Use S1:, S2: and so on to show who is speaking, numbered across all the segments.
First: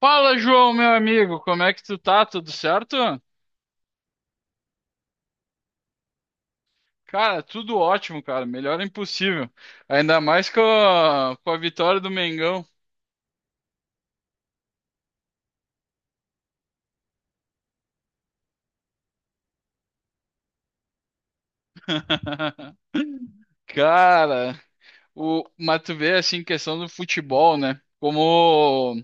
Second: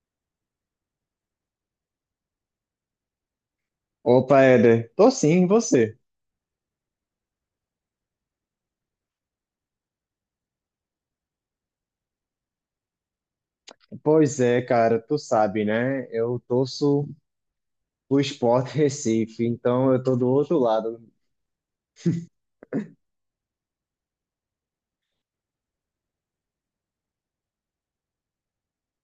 S1: Fala, João, meu amigo, como é que tu tá? Tudo certo?
S2: Opa, Éder, tô sim, e você?
S1: Cara, tudo ótimo, cara. Melhor é impossível. Ainda mais com a vitória do Mengão.
S2: Pois é, cara, tu sabe, né? Eu torço pro Sport Recife, então eu tô do outro lado.
S1: Cara, o, mas tu vê assim, questão do futebol, né? Como,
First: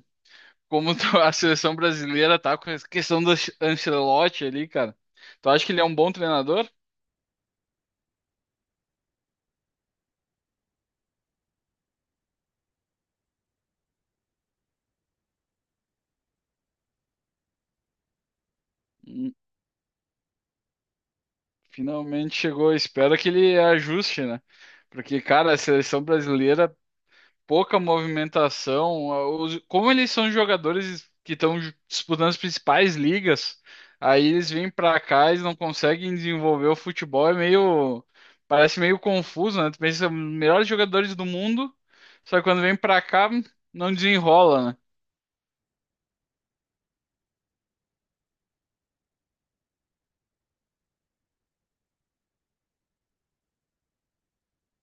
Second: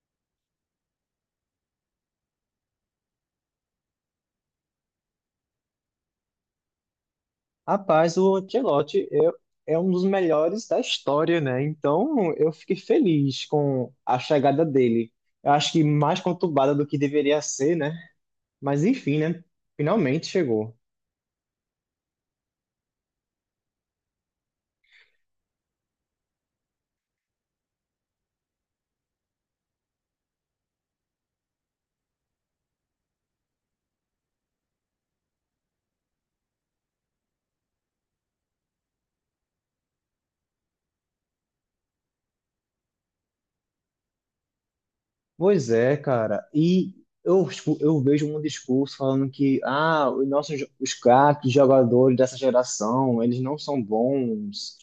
S1: como a seleção brasileira tá com essa questão do Ancelotti ali, cara. Tu acha que ele é um bom treinador?
S2: Rapaz, o Ancelotti é um dos melhores da história, né? Então eu fiquei feliz com a chegada dele. Eu acho que mais conturbada do que deveria ser, né? Mas enfim,
S1: Hum,
S2: né? Finalmente chegou.
S1: Finalmente chegou. Espero que ele ajuste, né? Porque, cara, a seleção brasileira, pouca movimentação. Como eles são jogadores que estão disputando as principais ligas, aí eles vêm pra cá, e não conseguem desenvolver o futebol, é meio, parece meio confuso, né? Tu pensa, melhores jogadores do mundo, só que quando vem pra cá, não desenrola,
S2: Pois é, cara. E eu vejo um discurso falando que ah, os craques, jogadores dessa geração, eles não são bons,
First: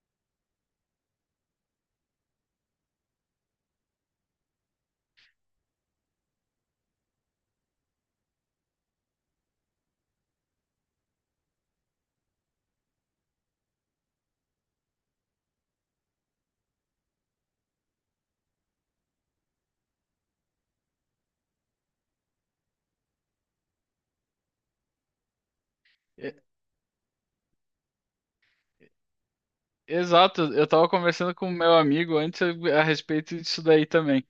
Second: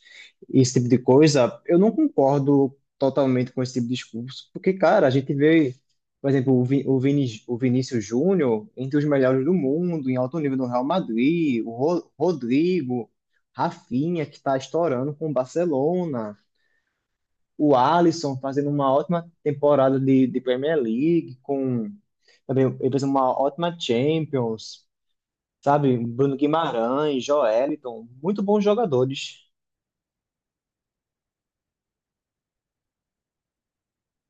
S2: esse tipo de coisa. Eu não concordo totalmente com esse tipo de discurso, porque, cara, a gente vê, por exemplo, o, Vi, o, Vini, o Vinícius Júnior entre os melhores do mundo, em alto nível no Real Madrid, o Rodrigo, Rafinha, que está estourando com o Barcelona, o Alisson fazendo uma ótima temporada de Premier League, com também ele fez uma ótima Champions, sabe? Bruno
S1: né?
S2: Guimarães, Joeliton, muito bons jogadores.
S1: Exato, eu tava conversando com o meu amigo antes a respeito disso daí também.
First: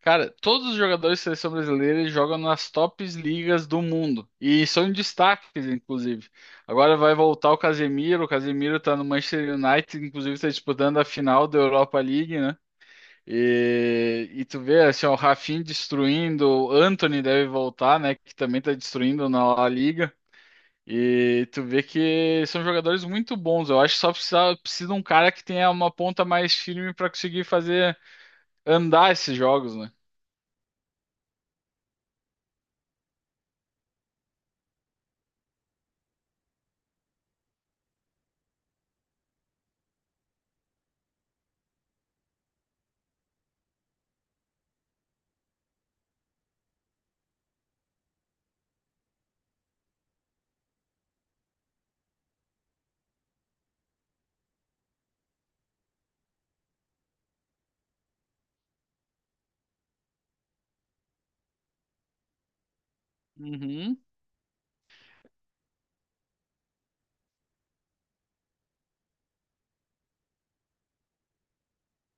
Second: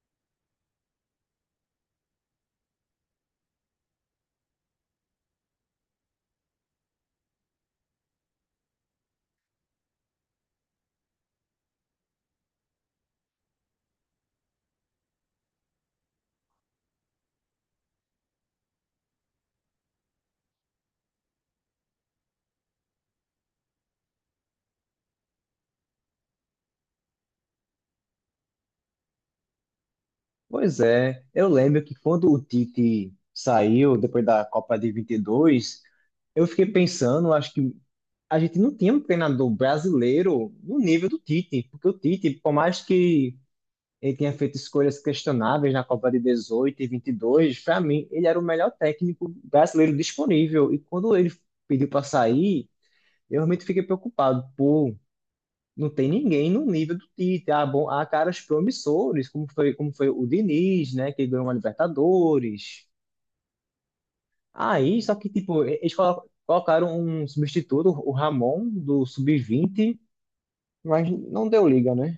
S1: Cara, todos os jogadores de seleção brasileira eles jogam nas tops ligas do mundo e são destaques, inclusive. Agora vai voltar o Casemiro tá no Manchester United, inclusive tá disputando a final da Europa League, né? E tu vê assim, ó, o Rafinha destruindo, o Antony deve voltar, né? Que também tá destruindo na La Liga. E tu vê que são jogadores muito bons. Eu acho que só precisa de um cara que tenha uma ponta mais firme para conseguir fazer andar esses jogos, né?
S2: Pois é, eu lembro que quando o Tite saiu depois da Copa de 22, eu fiquei pensando, acho que a gente não tinha um treinador brasileiro no nível do Tite, porque o Tite, por mais que ele tinha feito escolhas questionáveis na Copa de 18 e 22. Para mim, ele era o melhor técnico brasileiro disponível. E quando ele pediu para sair, eu realmente fiquei preocupado. Pô, não tem ninguém no nível do Tite. Ah, bom, há caras promissores, como foi o Diniz, né, que ganhou uma Libertadores.
S1: Uhum.
S2: Aí, só que, tipo, eles colocaram um substituto, o Ramon, do Sub-20, mas não deu liga, né?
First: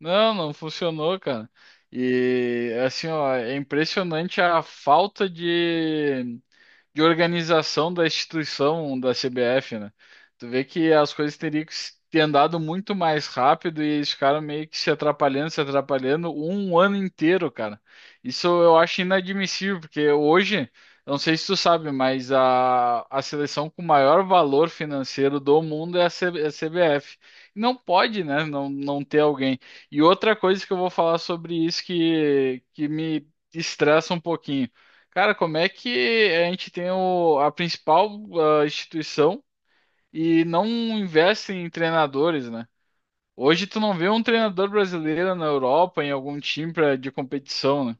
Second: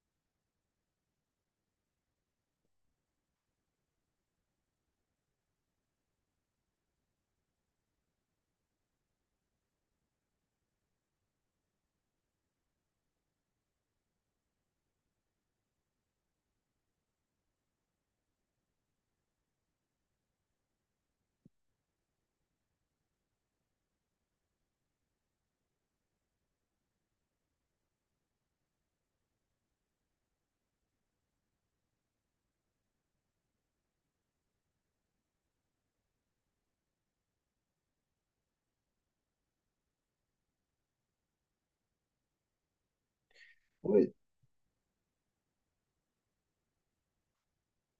S1: Não, não funcionou, cara. E assim, ó, é impressionante a falta de organização da instituição da CBF, né? Tu vê que as coisas teriam que ter andado muito mais rápido e eles ficaram meio que se atrapalhando, se atrapalhando um ano inteiro, cara. Isso eu acho inadmissível, porque hoje, não sei se tu sabe, mas a seleção com maior valor financeiro do mundo é a, é a CBF. Não pode, né, não ter alguém. E outra coisa que eu vou falar sobre isso que me estressa um pouquinho. Cara, como é que a gente tem o, a principal instituição e não investe em treinadores, né? Hoje tu não vê um treinador brasileiro na Europa, em algum time pra, de competição, né?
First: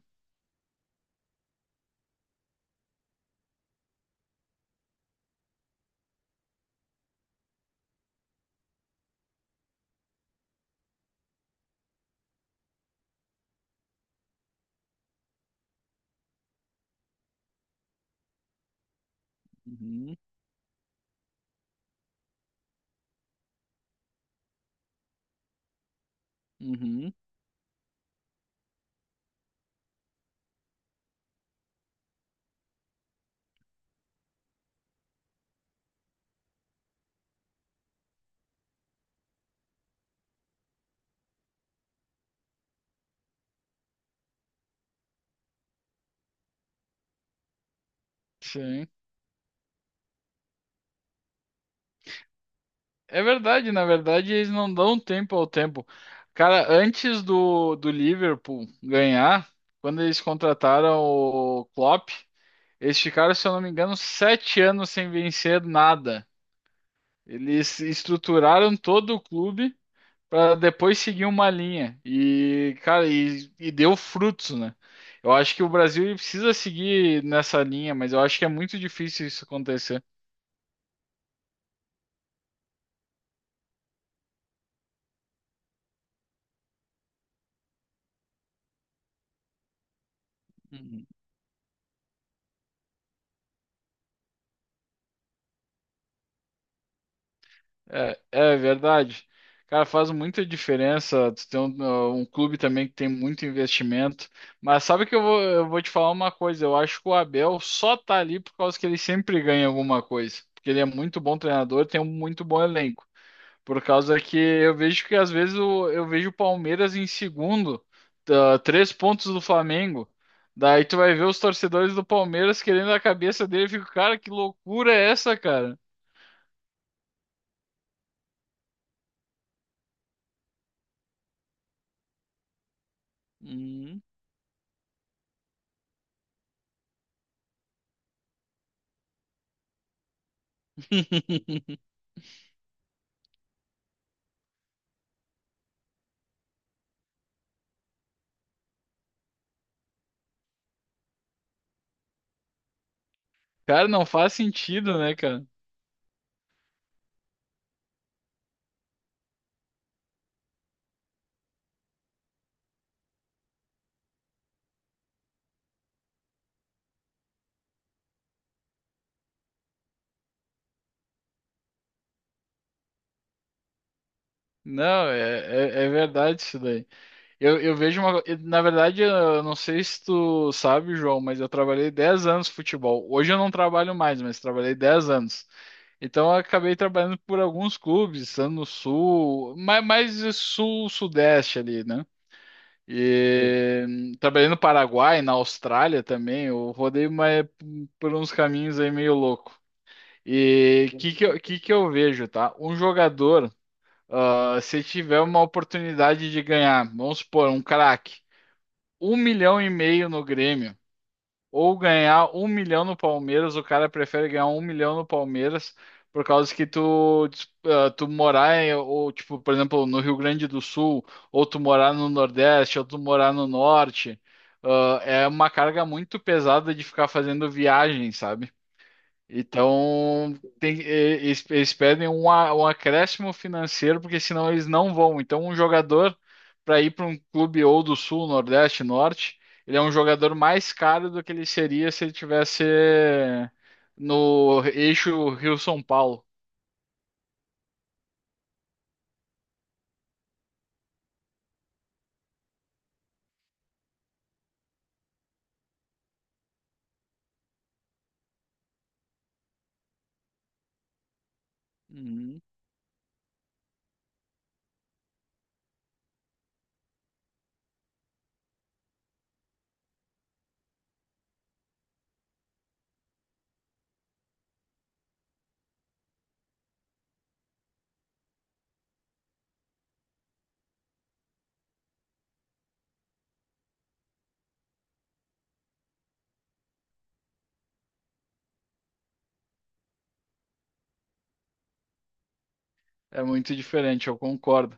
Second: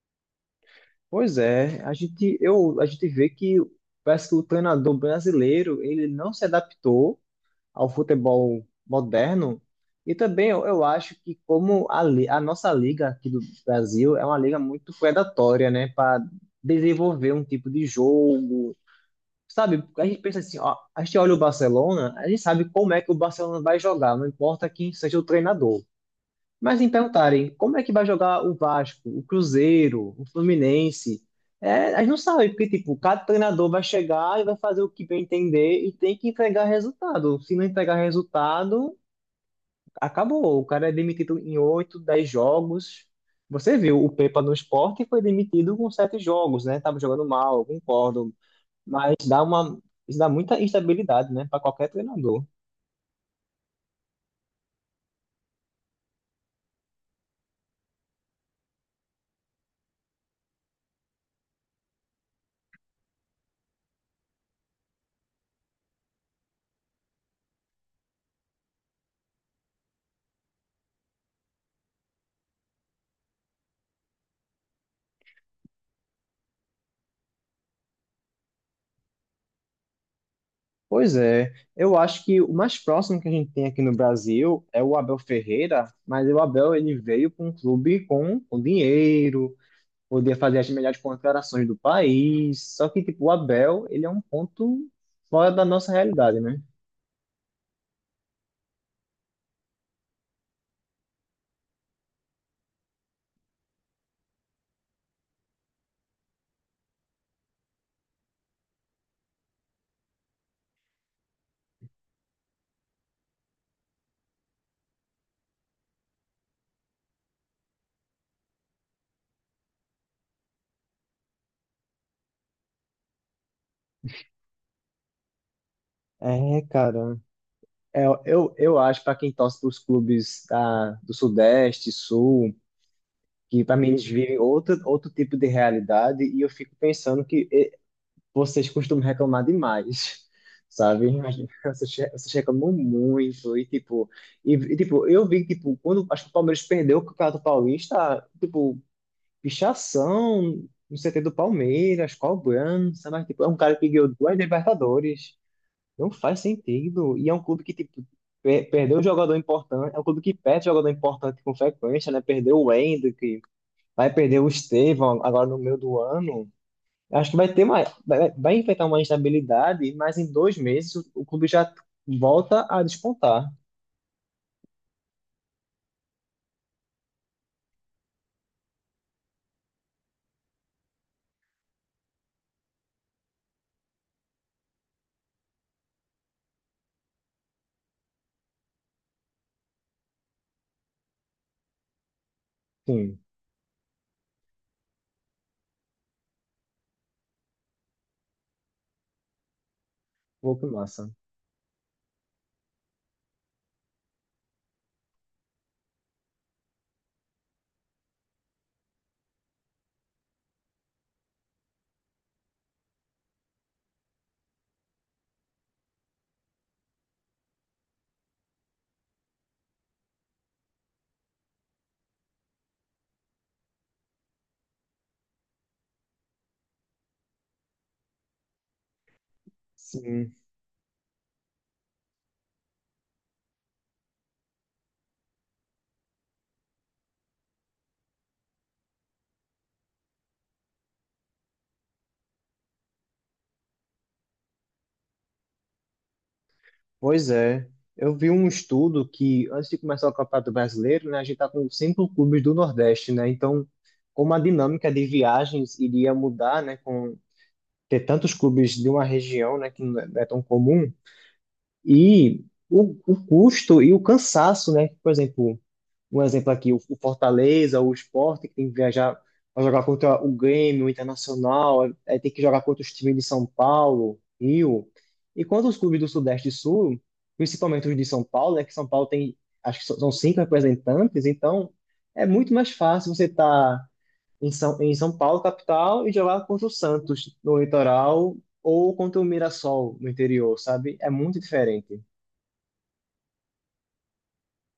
S2: Pois é, a gente vê que parece que o treinador brasileiro ele não se adaptou ao futebol moderno e também eu acho que como a nossa liga aqui do Brasil é uma liga muito predatória, né, para desenvolver um tipo de jogo, sabe? A
S1: Uhum,
S2: gente pensa assim, ó, a gente olha o Barcelona, a gente sabe como é que o Barcelona vai jogar, não importa quem seja o treinador. Mas me
S1: uhum.
S2: perguntarem como é que vai jogar o Vasco, o Cruzeiro, o Fluminense, é, a gente não sabe, porque tipo, cada treinador vai chegar e vai fazer o que bem entender e tem que entregar resultado. Se não entregar resultado, acabou. O cara é demitido em 8, 10 jogos. Você viu, o Pepa no Sport foi demitido com 7 jogos, né? Tava jogando mal, eu concordo.
S1: Sim.
S2: Mas isso dá muita instabilidade, né, para qualquer treinador.
S1: É verdade, na verdade eles não dão tempo ao tempo. Cara, antes do Liverpool ganhar, quando eles contrataram o Klopp, eles ficaram, se eu não me engano, 7 anos sem vencer nada. Eles estruturaram todo o clube para depois seguir uma linha. E, cara, e deu frutos, né? Eu acho que o Brasil ele precisa seguir nessa linha, mas eu acho que é muito difícil isso acontecer.
S2: Pois é, eu acho que o mais próximo que a gente tem aqui no Brasil é o Abel Ferreira, mas o Abel ele veio para um clube com dinheiro, poder fazer as melhores contratações do país, só que tipo, o Abel ele é um ponto fora da nossa realidade, né?
S1: É, é verdade. Cara, faz muita diferença tu ter um, um clube também que tem muito investimento. Mas sabe que eu vou te falar uma coisa, eu acho que o Abel só tá ali por causa que ele sempre ganha alguma coisa. Porque ele é muito bom treinador, tem um muito bom elenco. Por causa que eu vejo que às vezes eu vejo o Palmeiras em segundo, tá, três pontos do Flamengo. Daí tu vai ver os torcedores do Palmeiras querendo a cabeça dele, eu fico, cara, que loucura é essa, cara?
S2: É, cara, eu acho para quem torce para os clubes da, do Sudeste, Sul, que para mim
S1: Hum.
S2: eles vivem outro tipo de realidade, e eu fico pensando que vocês costumam reclamar demais, sabe? Imagina, vocês reclamam muito e tipo, eu vi tipo quando acho que o Palmeiras perdeu o Campeonato Paulista, tipo, pichação no CT do Palmeiras, cobrança, mas tipo, é um cara que
S1: Cara, não
S2: ganhou
S1: faz
S2: duas
S1: sentido, né,
S2: Libertadores.
S1: cara?
S2: Não faz sentido. E é um clube que tipo perdeu um jogador importante, é um clube que perde jogador importante com frequência, né? Perdeu o Hendrick, vai perder o Estevão agora no meio do ano. Acho que vai enfrentar uma instabilidade, mas em 2 meses o clube já volta a despontar.
S1: Não, é, é, é verdade isso daí. Eu vejo uma. Na verdade, eu não sei se tu sabe, João, mas eu trabalhei 10 anos com futebol. Hoje eu não trabalho mais, mas trabalhei 10 anos. Então eu acabei trabalhando por alguns clubes, estando no sul, mais sul-sudeste ali, né?
S2: Sim,
S1: E trabalhei no Paraguai, na Austrália também. Eu rodei mais por uns caminhos aí meio louco.
S2: pô, que
S1: E o
S2: massa.
S1: que que eu, que que eu vejo, tá? Um jogador. Ah, se tiver uma oportunidade de ganhar, vamos supor, um craque, um milhão e meio no Grêmio, ou ganhar um milhão no Palmeiras, o cara prefere ganhar um milhão no Palmeiras por causa que tu, ah, tu morar em, ou tipo, por exemplo, no Rio Grande do Sul, ou tu morar no Nordeste, ou tu morar no Norte, ah, é uma carga muito pesada de ficar fazendo viagem, sabe? Então,
S2: Sim,
S1: eles, eles pedem um, um acréscimo financeiro, porque senão eles não vão. Então, um jogador, para ir para um clube ou do Sul, Nordeste, Norte, ele é um jogador mais caro do que ele seria se ele tivesse no eixo Rio-São Paulo.
S2: pois é. Eu vi um estudo que antes de começar o Campeonato Brasileiro, né, a gente tá com cinco clubes do Nordeste, né? Então, como a dinâmica de viagens iria mudar, né, com ter tantos clubes de uma região, né, que não é tão comum, e o custo e o cansaço, né? Por exemplo, um exemplo aqui, o Fortaleza, o Sport, que tem que viajar para jogar contra o Grêmio, o Internacional, aí tem que jogar contra os times de São Paulo, Rio. E quanto os clubes do Sudeste e Sul, principalmente os de São Paulo, né, que São Paulo tem, acho que são cinco representantes, então é muito mais fácil você estar em São Paulo, capital, e jogar contra o Santos no litoral ou contra o Mirassol no interior, sabe? É muito diferente.
S1: É muito diferente, eu concordo.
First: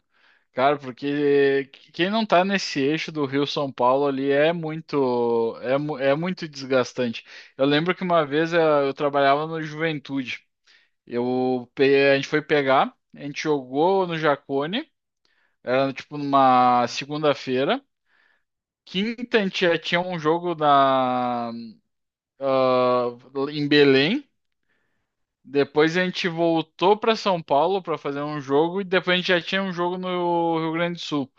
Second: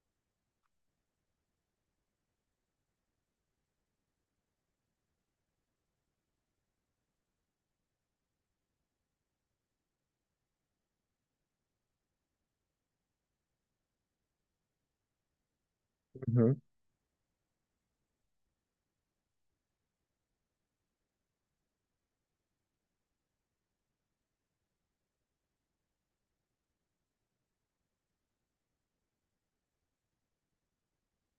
S1: Cara, porque quem não tá nesse eixo do Rio-São Paulo ali é muito, é, é muito desgastante. Eu lembro que uma vez eu, trabalhava no Juventude. Eu, a gente foi pegar, a gente jogou no Jacone, era tipo numa segunda-feira. Quinta a gente já tinha um jogo na, ah, em Belém. Depois a gente voltou para São Paulo para fazer um jogo e depois a gente já tinha um jogo no Rio Grande do Sul.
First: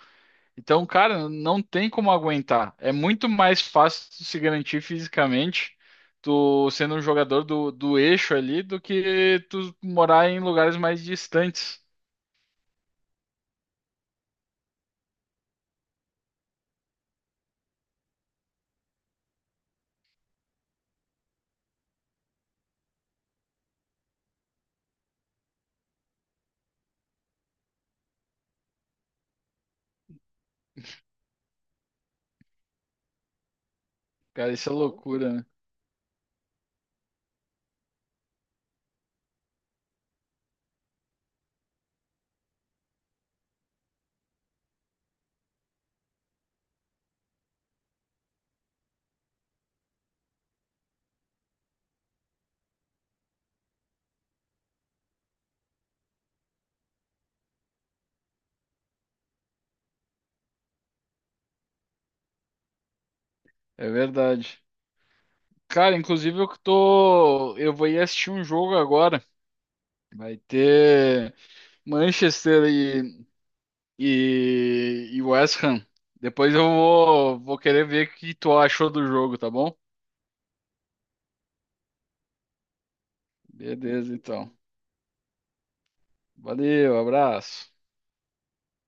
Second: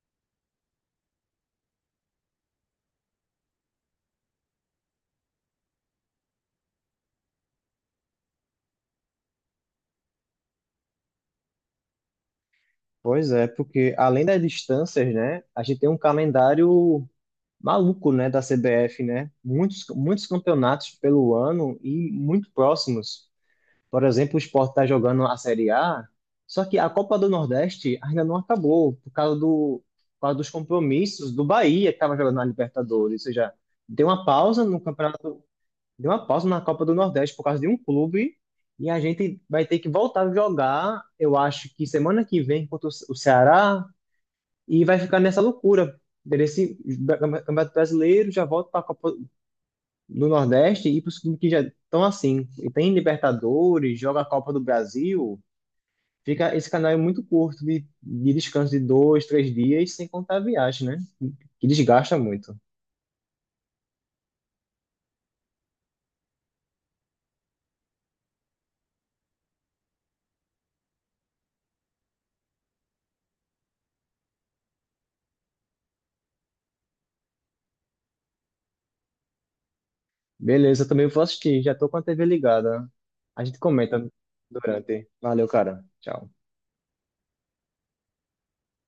S1: Então, cara, não tem como aguentar. É muito mais fácil tu se garantir fisicamente, tu sendo um jogador do eixo ali, do que tu morar em lugares mais distantes.
S2: Pois é, porque além das distâncias, né, a gente tem um calendário maluco, né, da CBF, né? Muitos, muitos campeonatos pelo ano e muito próximos. Por exemplo, o Sport está jogando a Série A, só que a Copa do Nordeste ainda não acabou por causa dos compromissos do Bahia que estava jogando na Libertadores, ou seja, deu uma
S1: Cara,
S2: pausa
S1: isso é
S2: no
S1: loucura,
S2: campeonato,
S1: né?
S2: deu uma pausa na Copa do Nordeste por causa de um clube. E a gente vai ter que voltar a jogar, eu acho que semana que vem contra o Ceará, e vai ficar nessa loucura. Desse Campeonato Brasileiro já volta para a Copa do Nordeste e para os clubes que já estão assim. E tem Libertadores, joga a Copa do Brasil, fica esse canal é muito curto de descanso de dois, três dias, sem contar a viagem, né? Que desgasta muito.
S1: É verdade. Cara, inclusive eu que tô. Eu vou ir assistir um jogo agora. Vai ter Manchester e West Ham. Depois eu vou querer ver o que tu achou do jogo, tá bom?
S2: Beleza, eu também vou assistir, já tô com a TV ligada. A gente comenta
S1: Beleza, então.
S2: durante. Valeu, cara. Tchau.
S1: Valeu, abraço.